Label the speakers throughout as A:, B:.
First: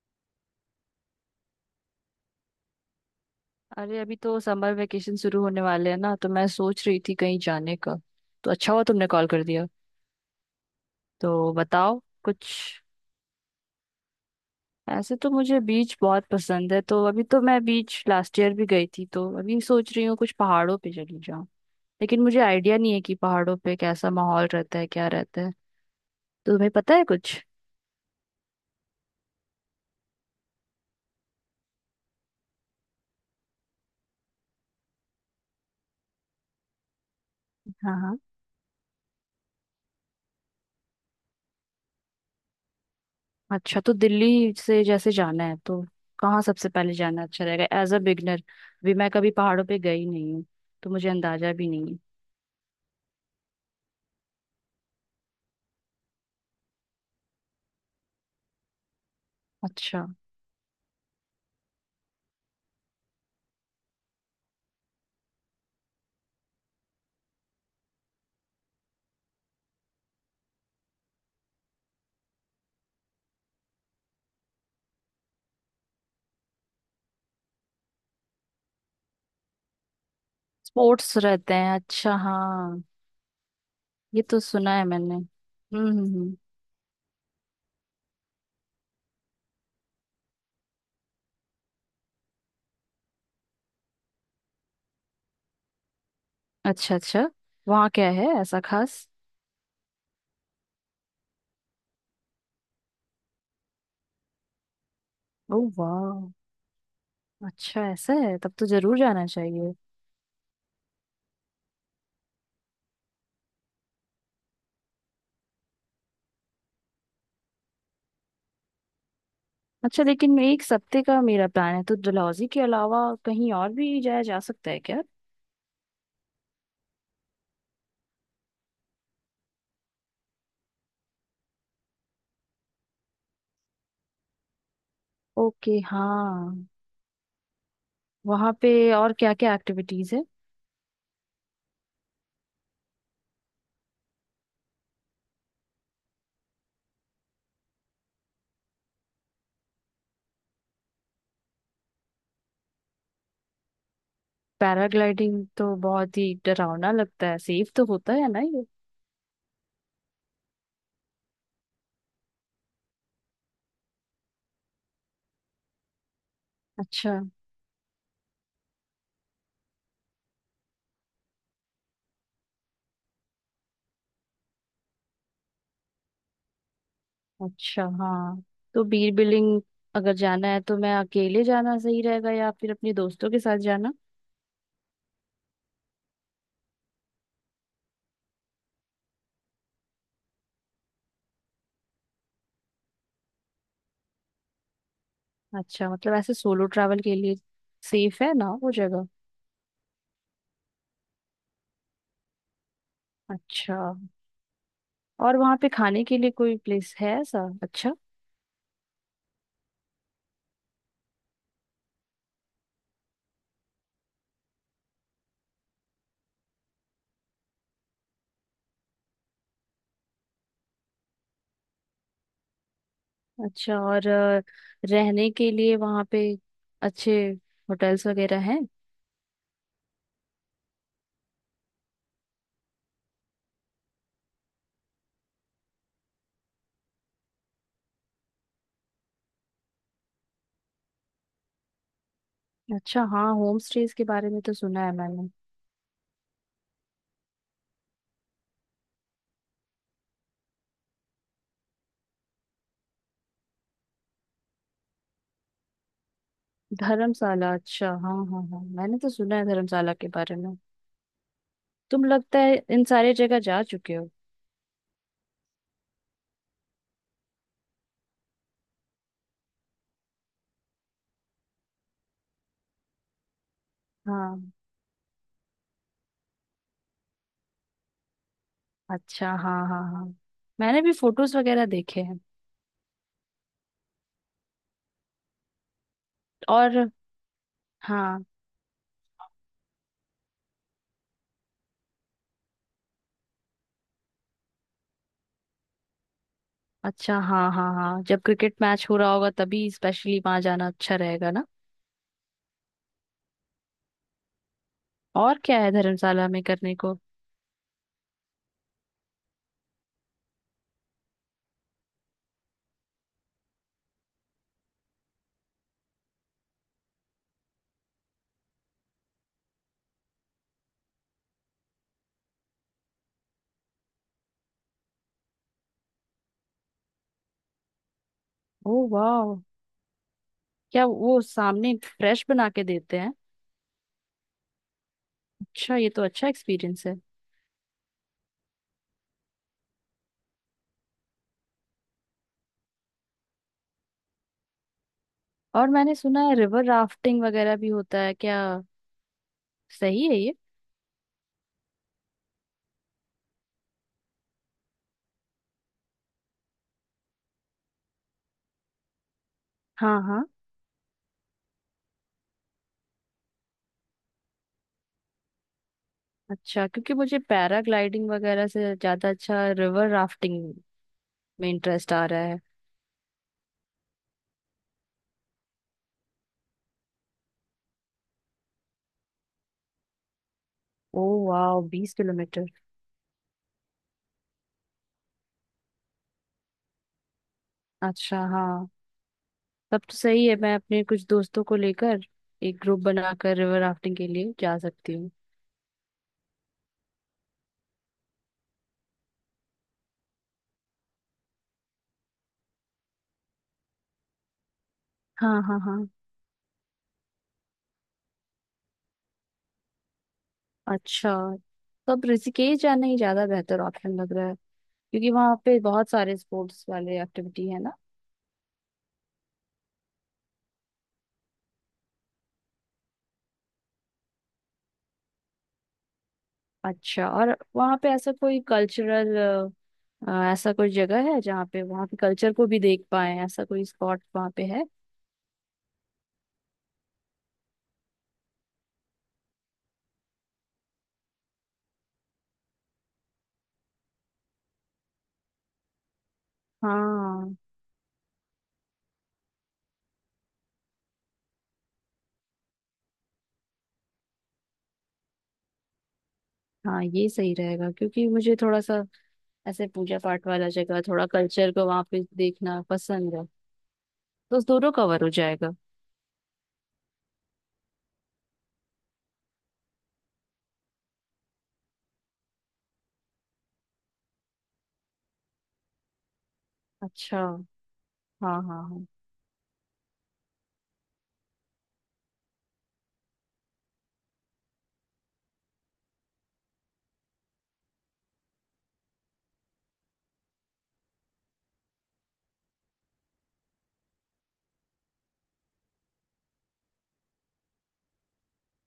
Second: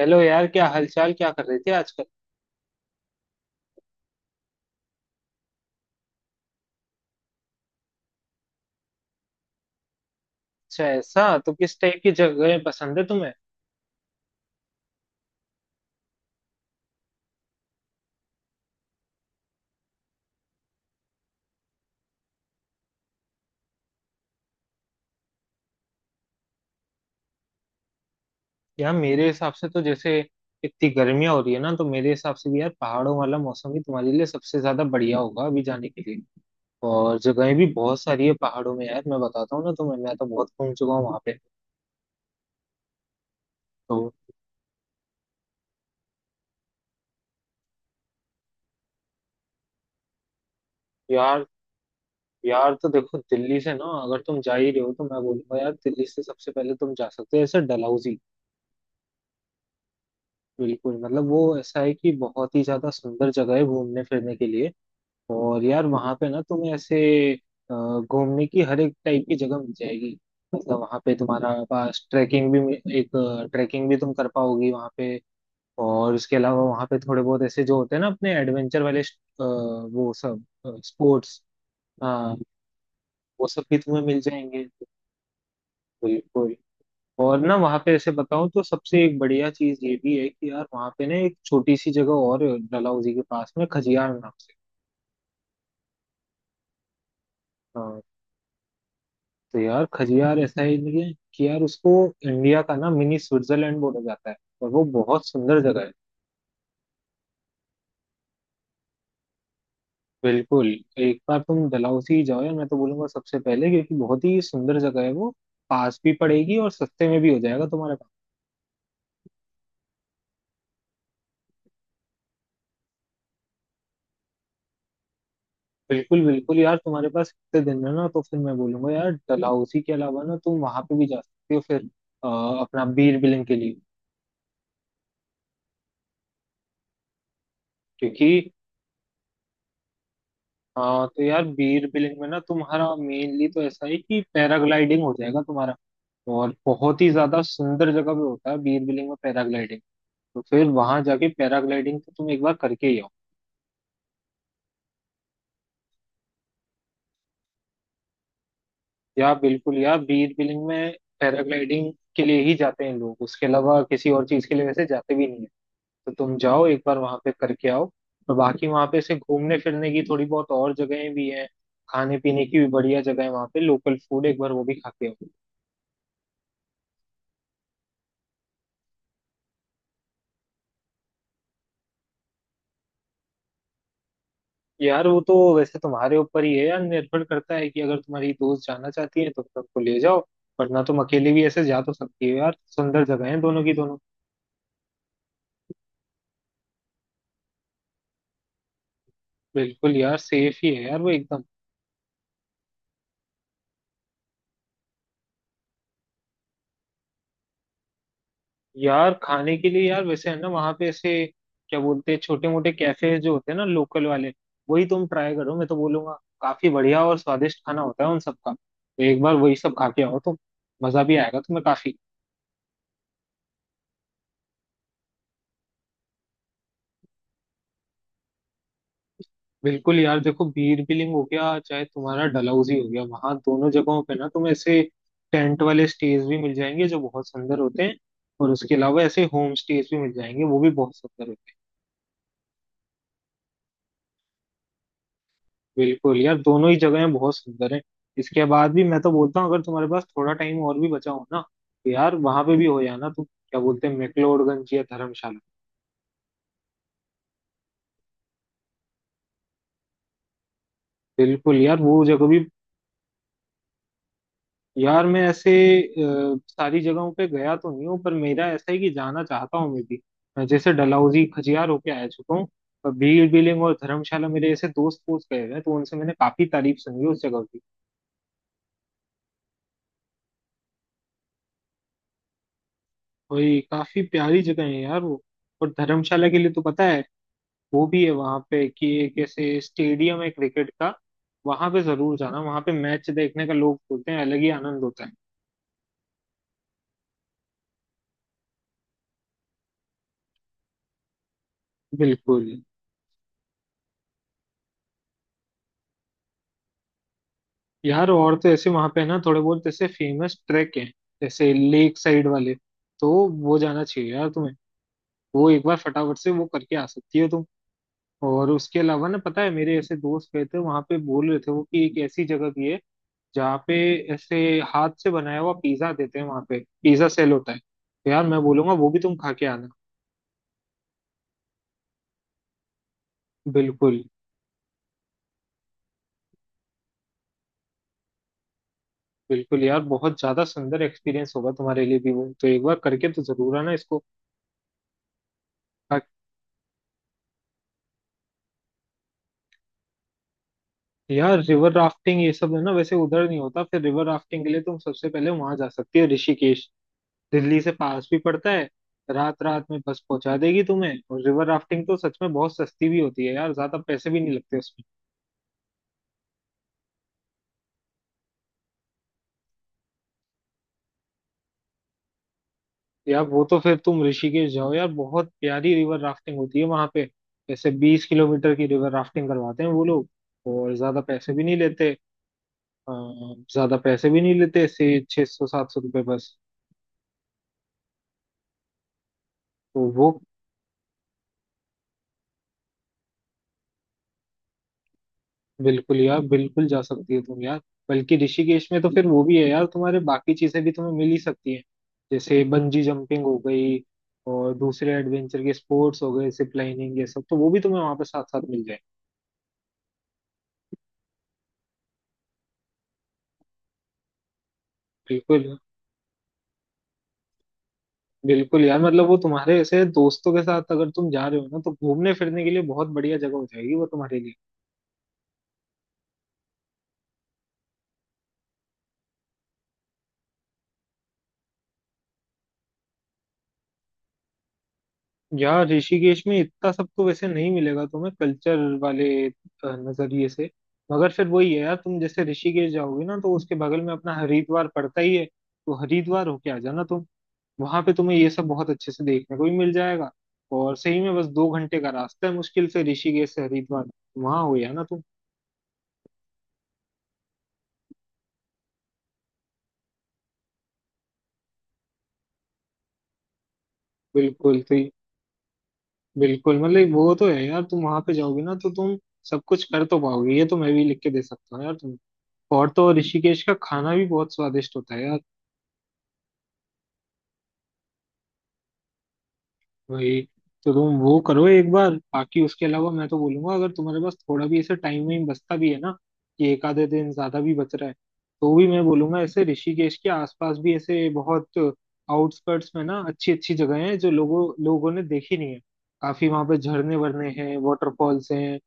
A: Hello यार, क्या हालचाल? क्या कर रही थी आजकल?
B: अरे अभी तो समर वेकेशन शुरू होने वाले हैं ना। तो मैं सोच रही थी कहीं जाने का, तो अच्छा हुआ तुमने कॉल कर दिया।
A: अच्छा, ऐसा तो
B: तो
A: किस टाइप
B: बताओ
A: की
B: कुछ।
A: जगह पसंद है तुम्हें?
B: ऐसे तो मुझे बीच बहुत पसंद है, तो अभी तो मैं बीच लास्ट ईयर भी गई थी, तो अभी सोच रही हूँ कुछ पहाड़ों पे चली जाऊँ। लेकिन मुझे आइडिया नहीं है कि पहाड़ों पे कैसा माहौल रहता है, क्या रहता है। तो तुम्हें पता है कुछ?
A: यार मेरे हिसाब से तो जैसे इतनी गर्मियां हो रही है ना, तो मेरे हिसाब से भी यार पहाड़ों वाला मौसम ही तुम्हारे लिए सबसे ज्यादा बढ़िया होगा अभी जाने के लिए। और जगहें भी
B: हाँ
A: बहुत
B: हाँ।
A: सारी है पहाड़ों में यार। मैं बताता हूँ ना तुम्हें, मैं तो बहुत घूम चुका हूँ वहां पे।
B: अच्छा, तो
A: तो
B: दिल्ली से जैसे जाना है तो कहाँ सबसे पहले जाना अच्छा रहेगा एज अ बिगनर? भी मैं कभी पहाड़ों पे गई नहीं हूँ, तो मुझे
A: यार
B: अंदाजा भी नहीं है।
A: यार तो देखो, दिल्ली से ना अगर तुम जा ही रहे हो तो मैं बोलूंगा यार, दिल्ली से सबसे पहले तुम जा सकते हो ऐसे डलहौजी।
B: अच्छा।
A: बिल्कुल, मतलब वो ऐसा है कि बहुत ही ज्यादा सुंदर जगह है घूमने फिरने के लिए। और यार वहां पे ना तुम्हें ऐसे अ, घूमने की हर एक टाइप की जगह मिल जाएगी। मतलब वहां पे तुम्हारा पास ट्रैकिंग भी, तुम कर पाओगी वहां पे। और उसके अलावा वहां पे थोड़े बहुत ऐसे जो होते हैं ना अपने एडवेंचर वाले वो सब
B: स्पोर्ट्स
A: स्पोर्ट्स,
B: रहते हैं, अच्छा
A: हाँ,
B: हाँ।
A: वो सब भी तुम्हें मिल
B: ये तो
A: जाएंगे।
B: सुना है मैंने।
A: बिल्कुल। और ना वहाँ पे ऐसे बताऊं तो सबसे एक बढ़िया चीज ये भी है कि यार वहाँ पे ना एक छोटी सी जगह और है, डलहौजी के पास में खजियार नाम
B: अच्छा अच्छा। वहाँ
A: से।
B: क्या है ऐसा खास?
A: तो यार, खजियार ऐसा ही नहीं है कि यार उसको इंडिया का ना मिनी स्विट्जरलैंड बोला जाता है, और वो बहुत
B: ओ
A: सुंदर जगह है।
B: वाह। अच्छा, ऐसा है तब तो जरूर जाना चाहिए।
A: बिल्कुल, एक बार तुम डलहौजी जाओ यार, मैं तो बोलूंगा सबसे पहले, क्योंकि बहुत ही सुंदर जगह है वो। पास भी पड़ेगी और सस्ते में भी हो जाएगा तुम्हारे पास।
B: अच्छा, लेकिन एक सप्ते का मेरा प्लान है, तो डलहौजी के अलावा कहीं और भी जाया जा सकता है क्या?
A: बिल्कुल बिल्कुल यार, तुम्हारे पास इतने दिन है ना तो फिर मैं बोलूंगा यार, डलहौजी के अलावा ना तुम वहां पे भी जा सकते हो फिर अ, अपना बीर बिलिंग के लिए।
B: ओके हाँ।
A: क्योंकि
B: वहाँ पे और क्या क्या एक्टिविटीज है?
A: तो यार बीर बिलिंग में ना तुम्हारा मेनली तो ऐसा है कि पैराग्लाइडिंग हो जाएगा तुम्हारा। और बहुत ही ज्यादा सुंदर जगह पे होता है बीरबिलिंग में पैराग्लाइडिंग। तो फिर वहां जाके पैराग्लाइडिंग तो तुम एक बार करके ही आओ।
B: पैराग्लाइडिंग तो बहुत ही डरावना लगता है, सेफ तो होता है ना ये?
A: या बिल्कुल यार, बीरबिलिंग में पैराग्लाइडिंग के लिए ही जाते हैं लोग, उसके अलावा किसी और चीज के लिए वैसे जाते भी नहीं है। तो तुम जाओ एक बार
B: अच्छा।
A: वहां पे करके आओ। और बाकी वहां पे ऐसे घूमने फिरने की थोड़ी बहुत और जगहें भी हैं। खाने पीने की भी बढ़िया जगह है वहां पे, लोकल फूड एक बार वो भी खा के आओ।
B: अच्छा हाँ। तो बीर बिलिंग अगर जाना है तो मैं अकेले जाना सही रहेगा या फिर अपने दोस्तों के साथ जाना?
A: यार वो तो वैसे तुम्हारे ऊपर ही है यार, निर्भर करता है कि अगर तुम्हारी दोस्त जाना चाहती है तो तुम उनको ले जाओ, वरना तुम अकेले भी ऐसे जा तो सकती हो यार। सुंदर जगह है दोनों की दोनों।
B: अच्छा, मतलब ऐसे सोलो ट्रैवल के लिए सेफ है ना वो जगह?
A: बिल्कुल यार, सेफ ही है यार वो एकदम।
B: अच्छा। और वहाँ पे खाने के लिए कोई प्लेस है ऐसा अच्छा?
A: यार खाने के लिए यार वैसे है ना वहां पे ऐसे, क्या बोलते हैं, छोटे मोटे कैफे जो होते हैं ना लोकल वाले, वही तुम ट्राई करो मैं तो बोलूंगा। काफी बढ़िया और स्वादिष्ट खाना होता है उन सबका, तो एक बार वही सब खा के आओ तुम, मजा भी आएगा तुम्हें काफी।
B: अच्छा और रहने के लिए वहाँ पे अच्छे होटल्स वगैरह हैं?
A: बिल्कुल यार, देखो बीर बिलिंग हो गया, चाहे तुम्हारा डलहौजी हो गया, वहां दोनों जगहों पे ना तुम्हें ऐसे टेंट वाले स्टेज भी मिल जाएंगे जो बहुत सुंदर होते हैं। और उसके अलावा ऐसे होम स्टेज भी मिल जाएंगे, वो भी बहुत सुंदर होते हैं।
B: अच्छा हाँ, होम स्टेज के बारे में तो सुना है मैंने।
A: बिल्कुल यार, दोनों ही जगहें बहुत सुंदर हैं। इसके बाद भी मैं तो बोलता हूँ, अगर तुम्हारे पास थोड़ा टाइम और भी बचा हो ना, तो यार वहां पे भी हो जाना तुम, क्या बोलते हैं, मैक्लोडगंज या धर्मशाला।
B: धर्मशाला, अच्छा हाँ हाँ हाँ, मैंने तो सुना है धर्मशाला के बारे में।
A: बिल्कुल यार, वो
B: तुम
A: जगह
B: लगता
A: भी।
B: है इन सारे जगह जा चुके हो?
A: यार मैं ऐसे सारी जगहों पे गया तो नहीं हूँ, पर मेरा ऐसा है कि जाना चाहता हूँ मैं भी। मैं जैसे डलहौजी खजियार होके आ चुका हूँ, पर भीड़ बिलिंग और धर्मशाला
B: हाँ।
A: मेरे ऐसे दोस्त दोस्त गए हुए हैं तो उनसे मैंने काफी तारीफ सुनी उस जगह की।
B: अच्छा हाँ हाँ हाँ। मैंने भी फोटोज वगैरह देखे हैं।
A: वही काफी प्यारी जगह है यार वो। और धर्मशाला के लिए तो पता
B: और?
A: है, वो भी है
B: हाँ।
A: वहां पे कि एक ऐसे स्टेडियम है क्रिकेट का, वहां पे जरूर जाना। वहां पे मैच देखने का लोग बोलते हैं अलग ही आनंद होता है।
B: अच्छा हाँ हाँ हाँ, जब क्रिकेट मैच हो रहा होगा तभी स्पेशली वहां जाना अच्छा रहेगा ना?
A: बिल्कुल
B: और क्या है धर्मशाला में करने को?
A: यार, और तो ऐसे वहां पे ना थोड़े बहुत ऐसे फेमस ट्रैक हैं, जैसे लेक साइड वाले, तो वो जाना चाहिए यार तुम्हें। वो एक बार फटाफट से वो करके आ सकती हो तुम। और उसके अलावा ना, पता है, मेरे ऐसे दोस्त गए थे वहां पे, बोल रहे थे वो कि एक ऐसी जगह भी है जहाँ पे ऐसे हाथ से बनाया हुआ पिज्जा देते हैं, वहां पे पिज्जा सेल होता है, तो यार मैं
B: ओ
A: बोलूंगा वो भी तुम
B: वाह,
A: खा के आना।
B: क्या वो सामने फ्रेश बना के देते हैं?
A: बिल्कुल
B: अच्छा, ये तो अच्छा एक्सपीरियंस है।
A: बिल्कुल यार, बहुत ज्यादा सुंदर एक्सपीरियंस होगा तुम्हारे लिए भी वो, तो एक बार करके तो जरूर आना इसको।
B: और मैंने सुना है रिवर राफ्टिंग वगैरह भी होता है क्या? सही है ये?
A: यार, रिवर राफ्टिंग ये सब है ना वैसे उधर नहीं होता, फिर रिवर राफ्टिंग के लिए तुम सबसे पहले वहां जा सकती हो ऋषिकेश। दिल्ली से पास भी पड़ता है, रात रात में बस
B: हाँ हाँ।
A: पहुंचा देगी तुम्हें। और रिवर राफ्टिंग तो सच में बहुत सस्ती भी होती है यार, ज्यादा पैसे भी नहीं लगते उसमें।
B: अच्छा, क्योंकि मुझे पैराग्लाइडिंग वगैरह से ज्यादा अच्छा रिवर राफ्टिंग में इंटरेस्ट आ रहा है।
A: यार वो तो फिर तुम ऋषिकेश जाओ यार, बहुत प्यारी रिवर राफ्टिंग होती है वहां पे। जैसे 20 किलोमीटर की रिवर राफ्टिंग करवाते हैं वो लोग, और ज्यादा
B: ओ
A: पैसे भी नहीं
B: वाह,
A: लेते।
B: 20 किलोमीटर।
A: अ, से 600-700 रुपये बस।
B: अच्छा हाँ,
A: तो
B: तब तो
A: वो
B: सही है। मैं अपने कुछ दोस्तों को लेकर एक ग्रुप बनाकर रिवर राफ्टिंग के लिए जा सकती हूँ।
A: बिल्कुल यार, बिल्कुल जा सकती है तुम यार। बल्कि ऋषिकेश में तो फिर वो भी है यार, तुम्हारे बाकी चीजें भी तुम्हें मिल ही सकती हैं, जैसे बंजी जंपिंग हो गई और दूसरे
B: हाँ
A: एडवेंचर के
B: हाँ हाँ।
A: स्पोर्ट्स हो गए, जिप लाइनिंग, ये सब तो वो भी तुम्हें वहां पे साथ साथ मिल जाए।
B: अच्छा, तब ऋषिकेश जाना ही ज्यादा बेहतर ऑप्शन लग रहा है, क्योंकि वहाँ
A: बिल्कुल
B: पे बहुत सारे स्पोर्ट्स वाले एक्टिविटी है ना।
A: बिल्कुल यार, मतलब वो तुम्हारे ऐसे दोस्तों के साथ अगर तुम जा रहे हो ना, तो घूमने फिरने के लिए बहुत बढ़िया जगह हो जाएगी वो तुम्हारे लिए।
B: अच्छा, और वहाँ पे ऐसा कोई कल्चरल, ऐसा कोई जगह है जहाँ पे वहाँ के कल्चर को भी देख पाए, ऐसा कोई स्पॉट वहाँ पे है?
A: यार ऋषिकेश में इतना सबको वैसे नहीं मिलेगा तुम्हें कल्चर वाले नजरिए से। मगर फिर वही है यार, तुम जैसे ऋषिकेश जाओगे ना तो उसके बगल में अपना हरिद्वार पड़ता ही है, तो हरिद्वार होके आ जाना तुम।
B: हाँ
A: वहां पे तुम्हें ये सब बहुत अच्छे से देखने को भी मिल जाएगा। और सही में बस 2 घंटे का रास्ता है मुश्किल से ऋषिकेश से हरिद्वार, वहां हो या ना तुम।
B: हाँ, ये सही रहेगा, क्योंकि मुझे थोड़ा सा ऐसे पूजा पाठ वाला जगह, थोड़ा कल्चर को वहां पे देखना पसंद है। तो उस
A: बिल्कुल,
B: दोनों
A: तो
B: कवर हो जाएगा।
A: बिल्कुल मतलब वो तो है यार, तुम वहां पे जाओगे ना तो तुम सब कुछ कर तो पाओगे, ये तो मैं भी लिख के दे सकता हूँ यार तुम। और तो और ऋषिकेश का खाना भी बहुत स्वादिष्ट होता है यार।
B: अच्छा हाँ हाँ हाँ।
A: वही, तो तुम वो करो एक बार। बाकी उसके अलावा मैं तो बोलूंगा, अगर तुम्हारे पास थोड़ा भी ऐसे टाइम वाइम बचता भी है ना, कि एक आधे दिन ज्यादा भी बच रहा है, तो भी मैं बोलूंगा ऐसे ऋषिकेश के आसपास भी ऐसे बहुत आउटस्कर्ट्स में ना अच्छी अच्छी जगह हैं जो लोगों लोगों ने देखी नहीं है। काफी वहां पे झरने वरने हैं, वाटरफॉल्स हैं।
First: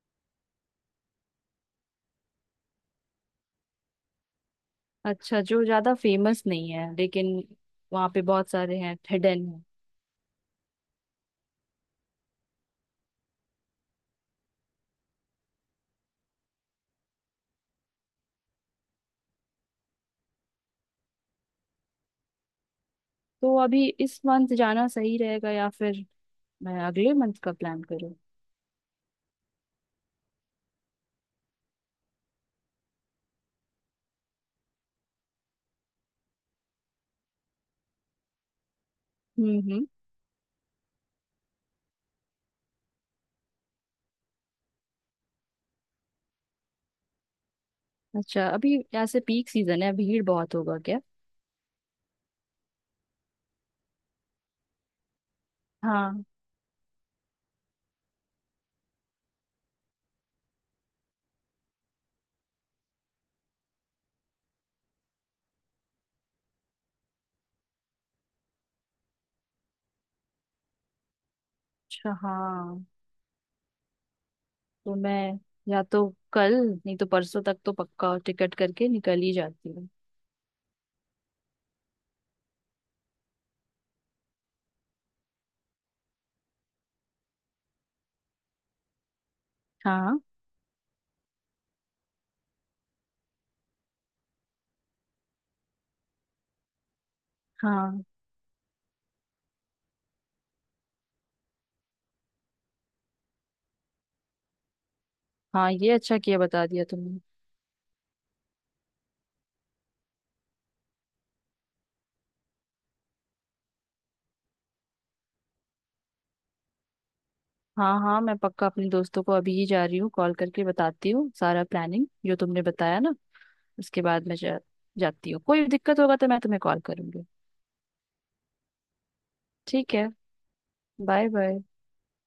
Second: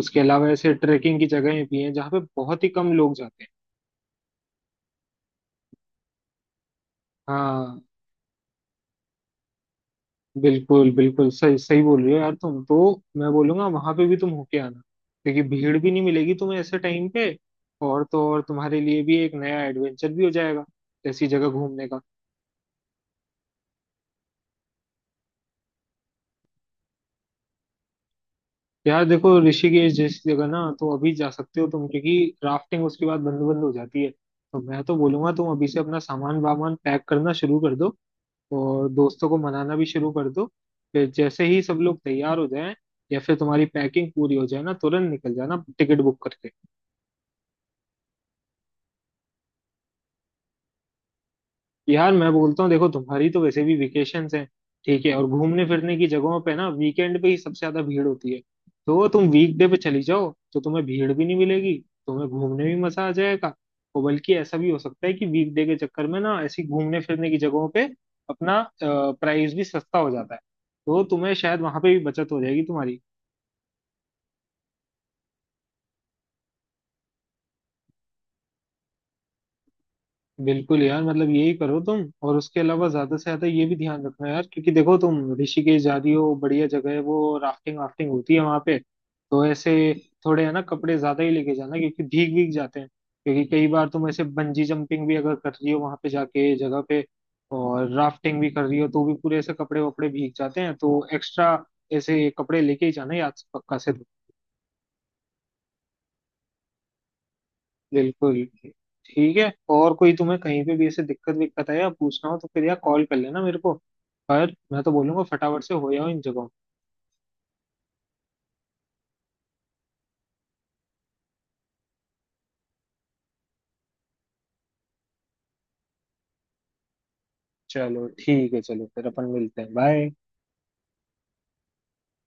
A: उसके अलावा ऐसे ट्रेकिंग की जगहें भी हैं जहाँ पे बहुत ही कम लोग जाते हैं।
B: अच्छा, जो ज्यादा फेमस नहीं है लेकिन
A: हाँ,
B: वहाँ पे बहुत सारे हैं, हिडन है।
A: बिल्कुल बिल्कुल, सही सही बोल रही हो यार तुम तो। मैं बोलूंगा वहां पे भी तुम होके आना, क्योंकि भीड़ भी नहीं मिलेगी तुम्हें ऐसे टाइम पे, और तो और तुम्हारे लिए भी एक नया एडवेंचर भी हो जाएगा ऐसी जगह घूमने का।
B: तो अभी इस मंथ जाना सही रहेगा या फिर मैं अगले मंथ का प्लान करूँ?
A: यार देखो, ऋषिकेश जैसी जगह ना तो अभी जा सकते हो तुम, क्योंकि राफ्टिंग उसके बाद बंद बंद हो जाती है। तो मैं तो बोलूंगा तुम अभी से अपना सामान वामान पैक करना शुरू कर दो, और दोस्तों को मनाना भी
B: हम्म।
A: शुरू कर दो। फिर जैसे ही सब लोग तैयार हो जाएं, या फिर तुम्हारी पैकिंग पूरी हो जाए ना, तुरंत निकल जाना टिकट बुक करके।
B: अच्छा, अभी ऐसे पीक सीजन है, भीड़ बहुत होगा क्या?
A: यार मैं बोलता हूँ, देखो तुम्हारी तो वैसे भी वेकेशंस हैं ठीक है, और घूमने फिरने की
B: हाँ।
A: जगहों पे ना वीकेंड पे ही सबसे ज्यादा भीड़ होती है। तो तुम वीकडे पे चली जाओ तो तुम्हें भीड़ भी नहीं मिलेगी, तुम्हें घूमने भी मजा आ जाएगा। और बल्कि ऐसा भी हो सकता है कि वीकडे के चक्कर में ना ऐसी घूमने फिरने की जगहों पे अपना प्राइस भी सस्ता हो जाता है, तो तुम्हें शायद वहां पे भी
B: अच्छा
A: बचत हो जाएगी
B: हाँ।
A: तुम्हारी।
B: तो मैं या तो कल, नहीं तो परसों तक तो पक्का टिकट करके निकल ही जाती हूँ।
A: बिल्कुल यार, मतलब यही करो तुम। और उसके अलावा ज्यादा से ज्यादा ये भी ध्यान रखना यार, क्योंकि देखो तुम ऋषिकेश जा रही हो, बढ़िया जगह है वो, राफ्टिंग वाफ्टिंग होती है वहां पे, तो ऐसे
B: हाँ
A: थोड़े है ना कपड़े ज्यादा ही लेके जाना क्योंकि भीग भीग जाते हैं। क्योंकि कई बार तुम ऐसे बंजी जंपिंग भी अगर कर रही हो वहां पे जाके जगह पे, और
B: हाँ
A: राफ्टिंग भी कर रही हो, तो भी पूरे ऐसे कपड़े वपड़े भीग जाते हैं, तो एक्स्ट्रा ऐसे कपड़े लेके ही जाना याद से पक्का से।
B: हाँ, ये अच्छा किया बता दिया तुमने।
A: बिल्कुल। ठीक है, और कोई तुम्हें कहीं पे भी ऐसे दिक्कत विक्कत है या पूछना हो तो फिर यार कॉल कर लेना मेरे को। पर मैं तो बोलूंगा फटाफट से हो जाओ इन जगहों।
B: हाँ हाँ, मैं पक्का अपने दोस्तों को अभी ही जा रही हूँ कॉल करके बताती हूँ सारा प्लानिंग जो तुमने बताया ना, उसके बाद मैं जाती हूँ। कोई दिक्कत होगा तो मैं तुम्हें कॉल करूंगी।
A: चलो ठीक है, चलो फिर अपन मिलते हैं,
B: ठीक है,
A: बाय।
B: Bye bye.